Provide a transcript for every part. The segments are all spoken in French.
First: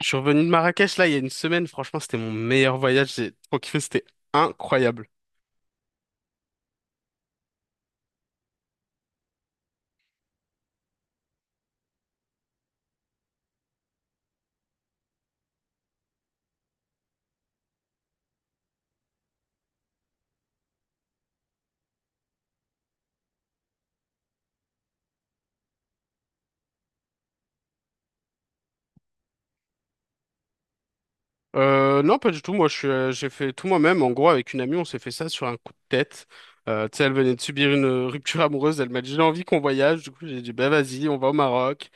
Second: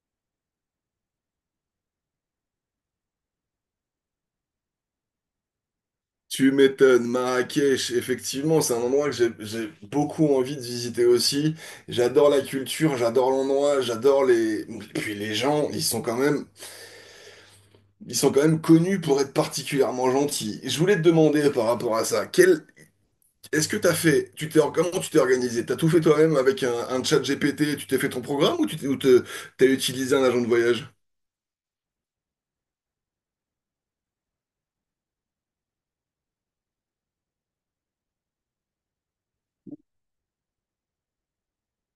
Je suis revenu de Marrakech là il y a une semaine, franchement c'était mon meilleur voyage, j'ai trop kiffé, c'était incroyable. Tu m'étonnes, Marrakech, effectivement, c'est un endroit que j'ai beaucoup envie de visiter aussi. J'adore la culture, j'adore l'endroit, j'adore les... Et puis les gens, ils sont quand même, ils sont quand même connus pour être particulièrement gentils. Je voulais te demander par rapport à ça, quel... est-ce que t'as fait, tu t'es, comment tu t'es organisé? T'as tout fait toi-même avec un chat GPT, tu t'es fait ton programme ou tu t'es, ou t'as utilisé un agent de voyage? Non pas du tout, moi j'ai fait tout moi-même, en gros avec une amie on s'est fait ça sur un coup de tête. Tu sais elle venait de subir une rupture amoureuse, elle m'a dit j'ai envie qu'on voyage, du coup j'ai dit bah vas-y on va au Maroc.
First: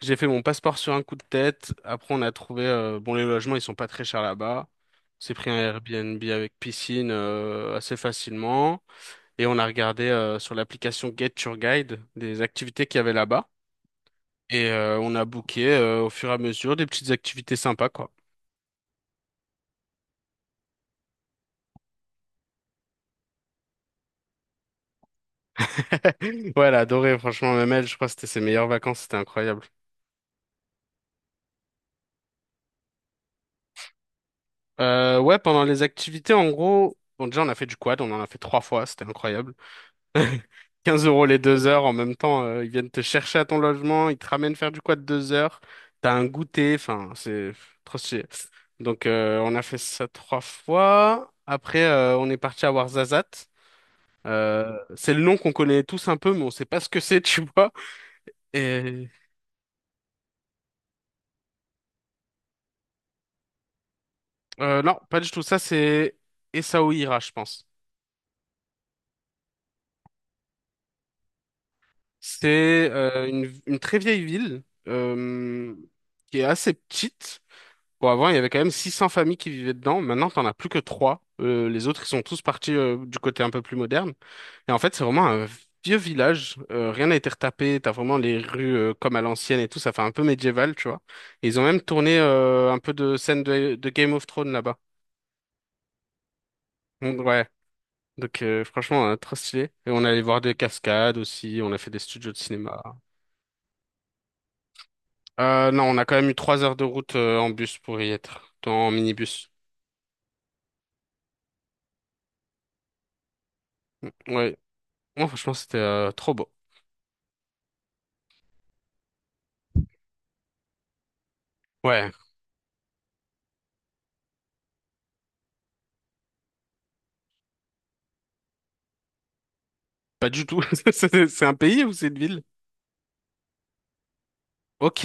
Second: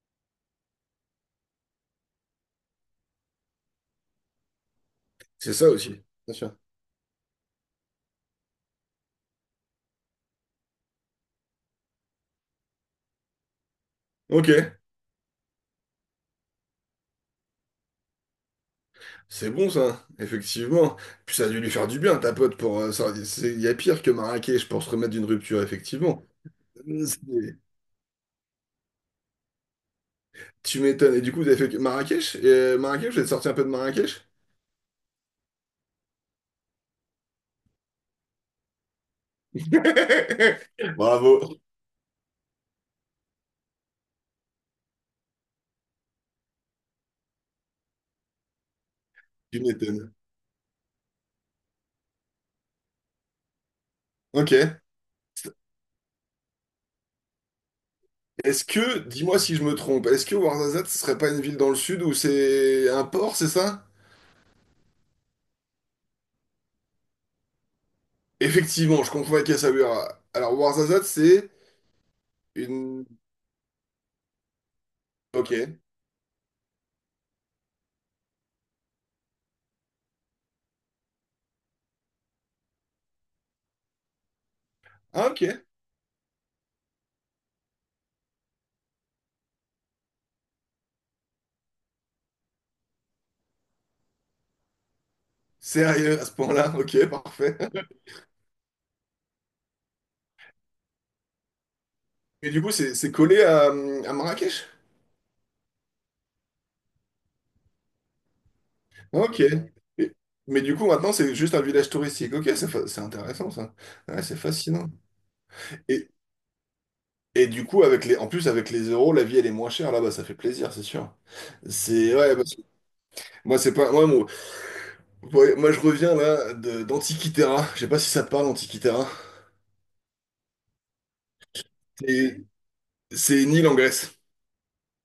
J'ai fait mon passeport sur un coup de tête, après on a trouvé, bon les logements ils sont pas très chers là-bas. On s'est pris C'est un ça aussi, Airbnb bien sûr. avec piscine assez facilement et on a regardé sur l'application Get Your Guide des activités qu'il y avait là-bas. Ok. Et on a booké au fur et à mesure des petites activités sympas, quoi. C'est bon ça, effectivement. Puis ça a dû lui faire du bien, ta pote, pour ça. Il y a pire que Marrakech pour se remettre d'une rupture, effectivement. Ouais, elle a adoré, franchement, C'est- même elle, je crois que c'était ses meilleures vacances, c'était incroyable. Tu m'étonnes. Et du coup, vous avez fait Marrakech? Et Marrakech, vous êtes sorti un peu de Marrakech? Ouais, pendant les activités, en gros, bon, déjà, on a fait du quad, on en a fait 3 fois, c'était incroyable. 15 euros les Bravo, 2 heures, en même temps, ils viennent te chercher à ton logement, ils te ramènent faire du quad 2 heures, t'as un goûter, enfin, c'est trop stylé. Donc, on tu a fait ça m'étonnes. 3 fois. Après, on est parti à Ouarzazate. Euh, Ok. c'est le nom qu'on connaît tous un peu, mais on sait pas ce que c'est, tu vois. Est-ce que, Et dis-moi si je me trompe, est-ce que Ouarzazate, ce serait pas une ville dans le sud où c'est un port, c'est ça? non, pas du tout. Ça, c'est Essaouira, je pense. Effectivement, je confonds avec Essaouira. Alors Ouarzazate, c'est C'est une... euh, une, une très vieille ville Ok. euh, qui est assez petite. Bon, avant, il y avait quand même 600 familles qui vivaient dedans. Maintenant, t'en as plus que trois. Les autres, ils sont tous partis du côté un peu plus moderne. Et en fait, c'est Ah vraiment ok. un vieux village. Rien n'a été retapé. T'as vraiment les rues comme à l'ancienne et tout. Ça fait un peu médiéval, tu vois. Et ils ont même tourné un peu de scènes de Game of Thrones là-bas. Sérieux, à ce point-là, ok, Donc, ouais. parfait. Donc, franchement, trop stylé. Et on allait voir des cascades aussi. On a fait des studios de Et du coup, cinéma. c'est collé à Marrakech? Non, on a quand même eu 3 heures de route en bus pour y être. En Ok. minibus. Et- Mais du coup, maintenant, c'est juste un village touristique. Ok, c'est intéressant, ça. Ouais, c'est Ouais. fascinant. Moi, franchement, c'était Et, trop beau. et du coup, avec les, en plus, avec les euros, la vie, elle est moins chère là-bas. Ça fait plaisir, c'est sûr. Ouais, C'est, ouais, parce que moi, c'est pas... Moi, ouais, moi, je reviens, là, d'Antikythera. Je sais pas si ça te parle, Antikythera. pas du tout. C'est un pays ou c'est une ville? C'est c'est une île en Grèce. Ok.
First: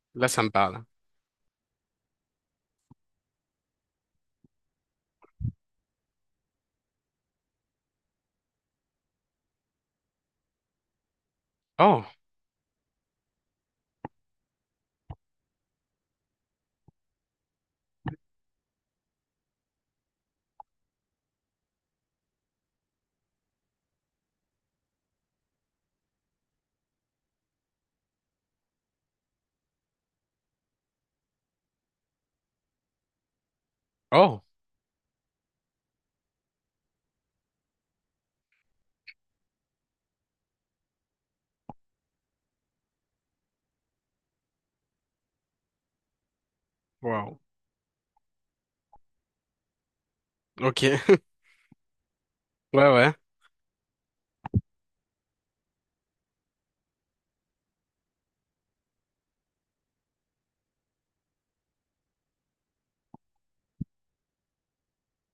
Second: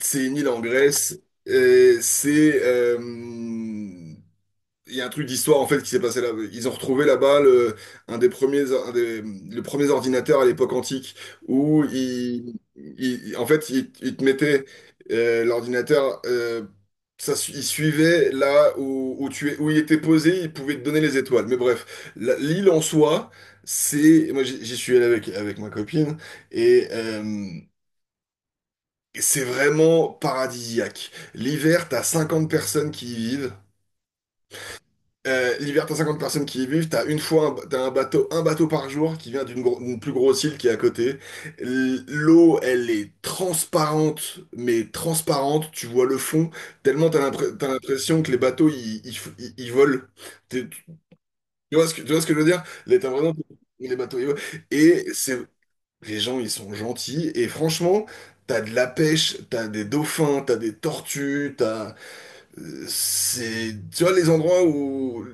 C'est Là, une ça île me en parle. Grèce. Et c'est... il y a un truc d'histoire en fait qui s'est passé là. Ils ont retrouvé là-bas le, un des premiers, un des, le premier ordinateur à l'époque antique où Oh, ils, en fait, ils te mettaient l'ordinateur, ça, ils suivaient là où, où tu es, où il était posé, ils pouvaient te donner les étoiles. Mais bref, l'île en soi, c'est, moi j'y suis allé avec ma copine et c'est vraiment paradisiaque. L'hiver, t'as 50 personnes qui y vivent. oh, L'hiver, t'as 50 personnes qui y vivent, t'as une fois un, t'as un bateau par jour qui vient d'une d'une plus grosse île qui est à côté. L'eau, elle est transparente, mais transparente, tu vois le fond, tellement t'as wow. T'as l'impression que les bateaux, ils, ils volent. Ok. Tu vois ce que, tu vois ce que je veux dire? Ouais, Les, ouais. Les bateaux, ils volent. Et c'est, les gens, ils sont gentils, et franchement, t'as de la pêche, t'as des dauphins, t'as des tortues, t'as. C'est, tu vois, les endroits où,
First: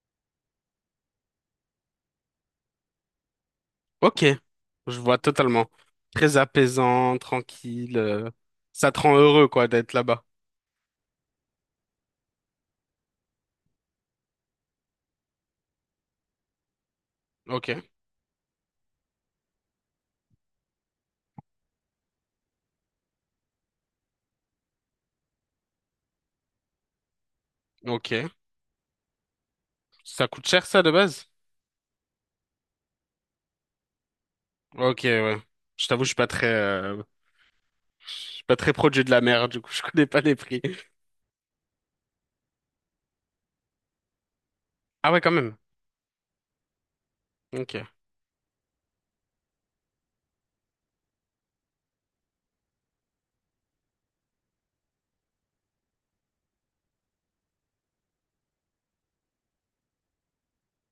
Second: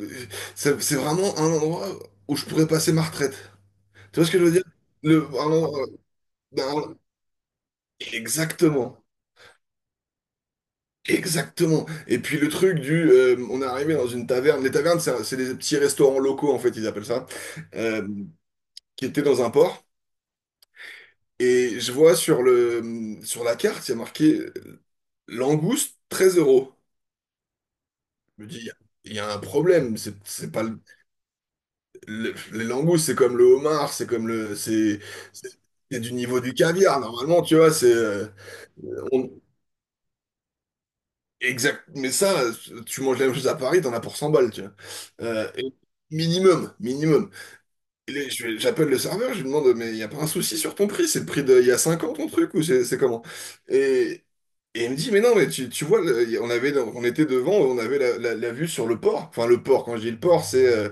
c'est vraiment un endroit où je pourrais passer ma retraite. Tu Ok. vois ce que je veux dire? Je vois Le, un totalement. endroit- Très ben, un- apaisant, tranquille. Ça te exactement. rend heureux, quoi, d'être là-bas. Exactement. Et puis le truc du, on est arrivé dans une taverne. Les tavernes, c'est des petits restaurants locaux, en fait, ils appellent ça, Ok. euh, qui étaient dans un port. Et je vois sur le, sur la carte, il y a marqué langouste 13 euros. Ok. Je me dis, il y a un problème. C'est Ça coûte c'est cher, pas, ça, de base? Les langoustes, c'est comme le homard, c'est comme le, Ok, c'est, ouais. c'est Je c'est t'avoue, du niveau du caviar. Normalement, tu vois, c'est, je suis pas très produit de la on- mer, du coup, je connais pas les prix. exact. Mais ça, tu manges la même chose à Paris, t'en as pour 100 balles, tu vois. Ah ouais, quand Euh, même. et minimum, minimum. Ok. J'appelle le serveur, je lui demande, mais il y a pas un souci sur ton prix? C'est le prix d'il y a 5 ans ton truc ou c'est comment? Et, et il me dit, mais non, mais tu vois, on avait, on était devant, on avait la, la vue sur le port. Enfin, le port. Quand je dis le port, c'est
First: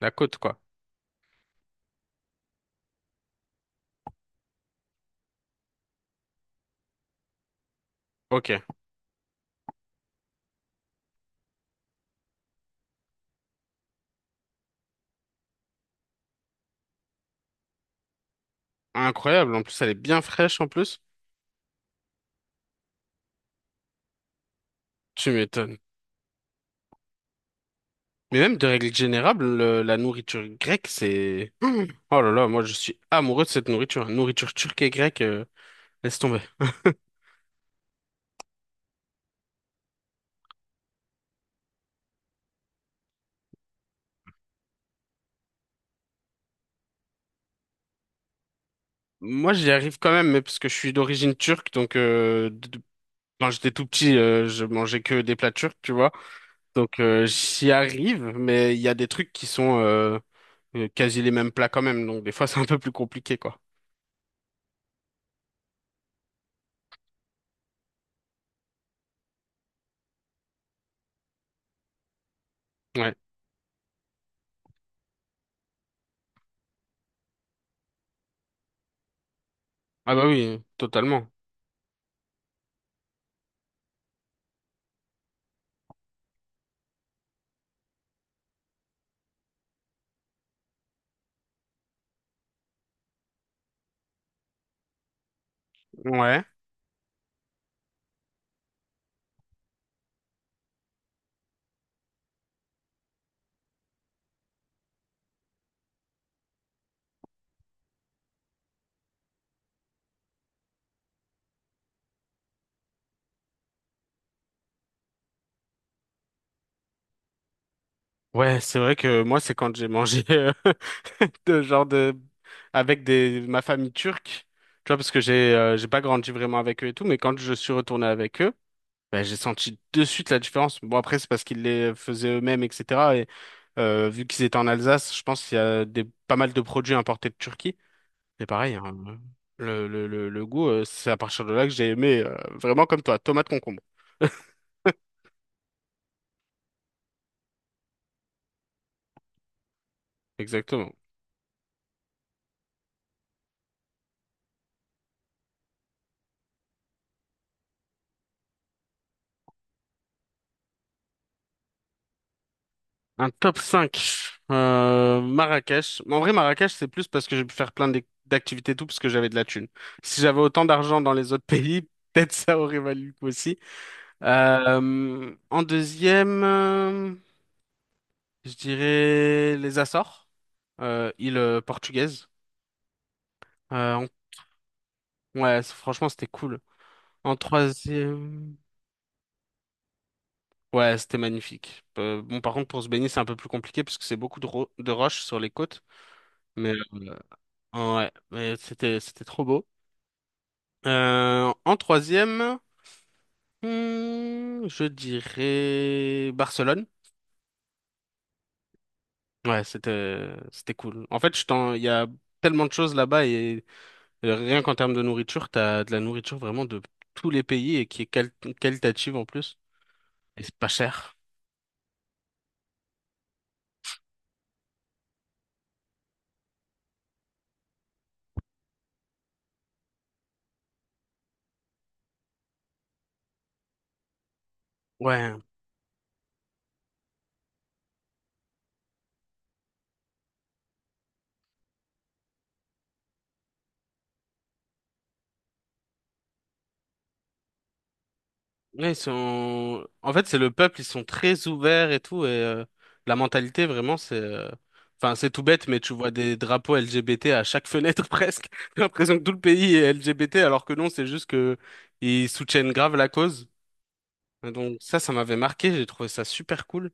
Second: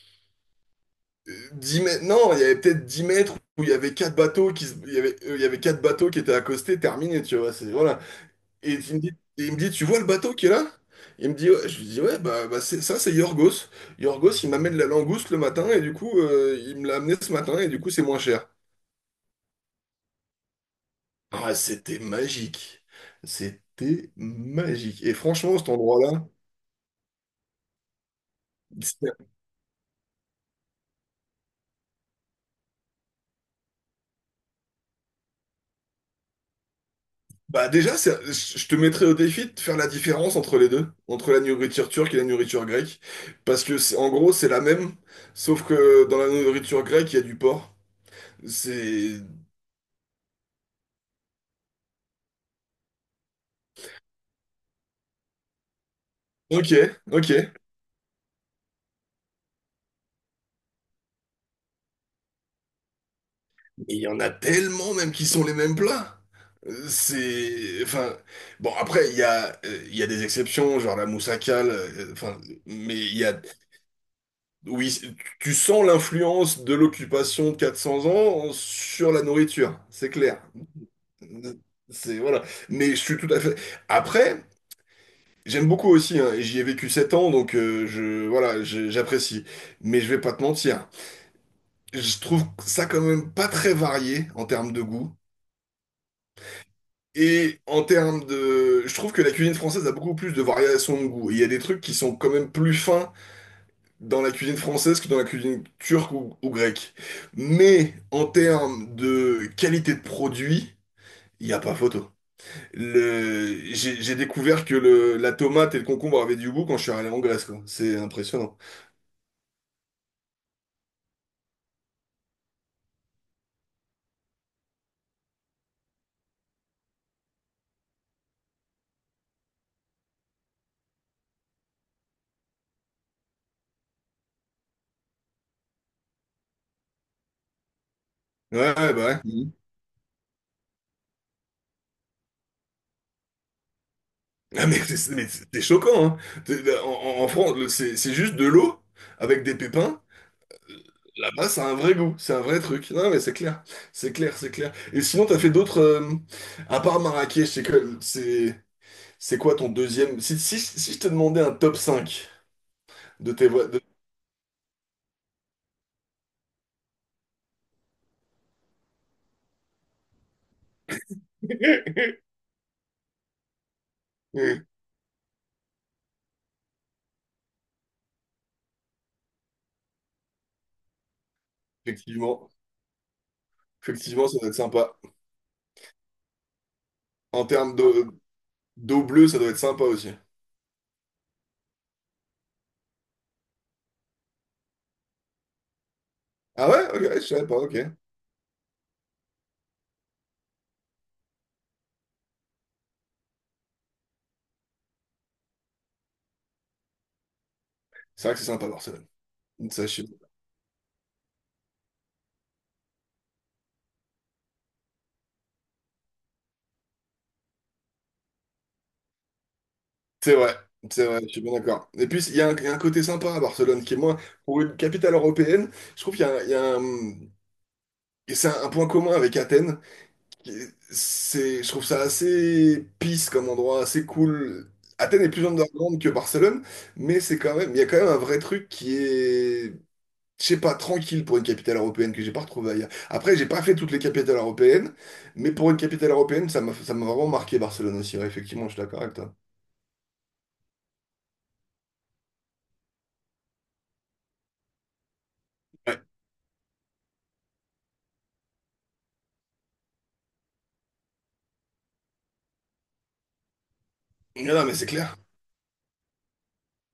La côte, quoi. 10 mètres, non, il y avait peut-être 10 mètres où il y avait quatre bateaux il y avait quatre bateaux qui étaient accostés, terminé, tu vois, c'est voilà. Ok. Et il me dit, et il me dit, tu vois le bateau qui est là? Il me dit, ouais, je lui dis, ouais, bah, c'est, ça, c'est Yorgos. Yorgos, il m'amène la langouste le matin et du coup, il me l'a amené ce matin et du coup, c'est moins cher. Incroyable. En plus, elle est bien fraîche, en plus. Ah, c'était magique. C'était magique. Et Tu franchement, cet m'étonnes. endroit-là, Mais même de règle générale, la nourriture grecque, c'est... Mmh. Oh là là, moi je suis amoureux de cette nourriture. Nourriture turque et grecque, laisse tomber. bah déjà, je te mettrais au défi de faire la différence entre les deux, entre la nourriture turque et la nourriture grecque, parce que en gros c'est la même, sauf que dans la nourriture grecque il y a du porc. C'est Moi j'y arrive quand même, mais parce que je suis d'origine turque, quand j'étais tout petit, je mangeais que des plats turcs, tu vois. ok, Donc ok. j'y arrive, mais il y a des trucs qui sont quasi les mêmes plats quand même, donc des fois c'est un peu plus compliqué, quoi. Il y en a tellement même qui sont les mêmes plats. C'est enfin bon après il y a des exceptions genre la moussakal, enfin mais Ouais. il y a oui tu sens l'influence de l'occupation de 400 ans sur la nourriture, c'est Ah bah clair. oui, totalement. C'est voilà. Mais je suis tout à fait. Après, j'aime beaucoup aussi, hein, et j'y ai vécu 7 ans, donc je voilà, j'apprécie. Mais je vais pas te mentir. Je trouve ça quand même pas très varié en termes de goût. Ouais. Et en termes de, je trouve que la cuisine française a beaucoup plus de variations de goût. Il y a des trucs qui sont quand même plus fins dans la cuisine française que dans la cuisine turque ou grecque. Mais en termes de qualité de produit, il n'y a pas photo. Le... J'ai découvert que le... la tomate et le concombre avaient du goût quand je suis allé en Grèce, quoi. C'est impressionnant. Ouais, c'est vrai que moi, c'est quand j'ai mangé de genre de avec des ma famille turque, tu vois, parce que j'ai pas grandi vraiment avec eux et tout, mais quand je suis retourné avec eux, ben, j'ai senti de suite la différence. Bon après, c'est parce qu'ils les faisaient eux-mêmes, etc. Et vu qu'ils étaient en Alsace, je pense qu'il y a des pas mal de produits importés de Turquie. C'est Ouais, pareil, hein, ouais, bah ouais. Mhm. le goût, c'est à partir de là que j'ai aimé vraiment comme toi, tomate concombre. Ah, mais c'est mais c'est choquant, hein. En, en France, c'est juste de l'eau avec des pépins. Exactement. Là-bas, c'est un vrai goût, c'est un vrai truc. Non, mais c'est clair, c'est clair, c'est clair. Et sinon, t'as fait d'autres... à part Marrakech, c'est quoi ton deuxième... Si, si, si je te demandais un top cinq Un de tes... top cinq. Marrakech. En vrai, Marrakech, c'est plus parce que j'ai pu faire plein d'activités et tout, parce que j'avais de la thune. Si j'avais autant d'argent dans les autres pays, peut-être ça aurait valu le coup aussi. En deuxième, je dirais les Açores, île portugaise. Effectivement, Euh, en- effectivement, ça doit être sympa. Ouais, franchement, c'était cool. En En termes de, troisième, d'eau bleue, ça doit être sympa aussi. ouais, c'était magnifique. Bon, par contre, pour se baigner, c'est un peu plus compliqué, parce que c'est beaucoup de, de roches sur les côtes. Ah Mais ouais? Ok, euh, je savais pas, ok. Ouais, mais c'était trop beau. En troisième, je dirais Barcelone. C'est vrai que c'est sympa Barcelone. Ouais, Ça, je suis- c'était cool. En fait, il y a tellement de choses là-bas et rien qu'en termes de nourriture, t'as de la nourriture vraiment de tous les pays et qui est qualitative en plus. C'est Et c'est vrai, pas c'est cher. vrai, je suis bien d'accord. Et puis, il y a un côté sympa à Barcelone qui est moins, pour une capitale européenne, je trouve qu'il y a, un- et c'est un point commun avec Athènes. C'est, je trouve ça assez peace comme endroit, assez cool. Athènes est Ouais. plus underground que Barcelone, mais c'est quand même, il y a quand même un vrai truc qui est je sais pas, tranquille pour une capitale européenne que j'ai pas retrouvée ailleurs. Après, j'ai pas fait toutes les capitales européennes, mais pour une capitale européenne, ça m'a vraiment marqué Barcelone aussi. Ouais, effectivement, je suis Ouais, ils d'accord avec toi. sont... En fait, c'est le peuple, ils sont très ouverts et tout, et la mentalité, vraiment, c'est... enfin, c'est tout bête, mais tu Ouais. vois des drapeaux LGBT à chaque fenêtre, presque. J'ai l'impression que tout le pays est LGBT, alors que non, c'est juste que ils soutiennent grave la cause. Et Non, non, mais donc c'est ça clair. m'avait marqué, j'ai trouvé ça super cool.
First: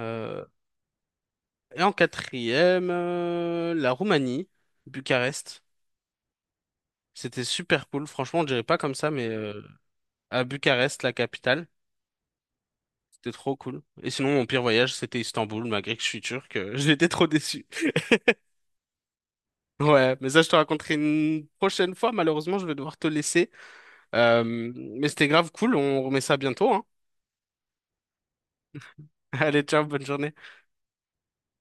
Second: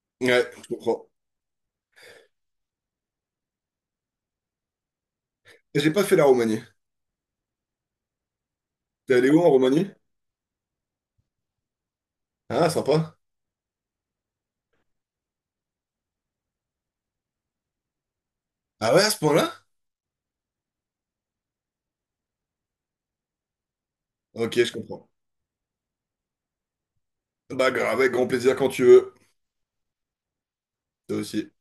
Euh, Ouais, je comprends. Et en quatrième, la Roumanie, Bucarest. J'ai pas fait la Roumanie. C'était super cool, franchement, on dirait pas comme ça, T'es mais allé où en euh, Roumanie? à Bucarest, la capitale. Ah, sympa. C'était trop cool. Et sinon, mon pire voyage, c'était Istanbul, malgré que je suis turc. J'étais trop déçu. Ah ouais, à ce point-là? Ouais, mais ça, je te raconterai une prochaine fois. Malheureusement, je vais devoir te laisser. Euh, Ok, je comprends. mais c'était grave cool. On remet ça bientôt, hein. Bah grave, avec grand plaisir quand tu veux. Allez, ciao, bonne journée. Toi aussi.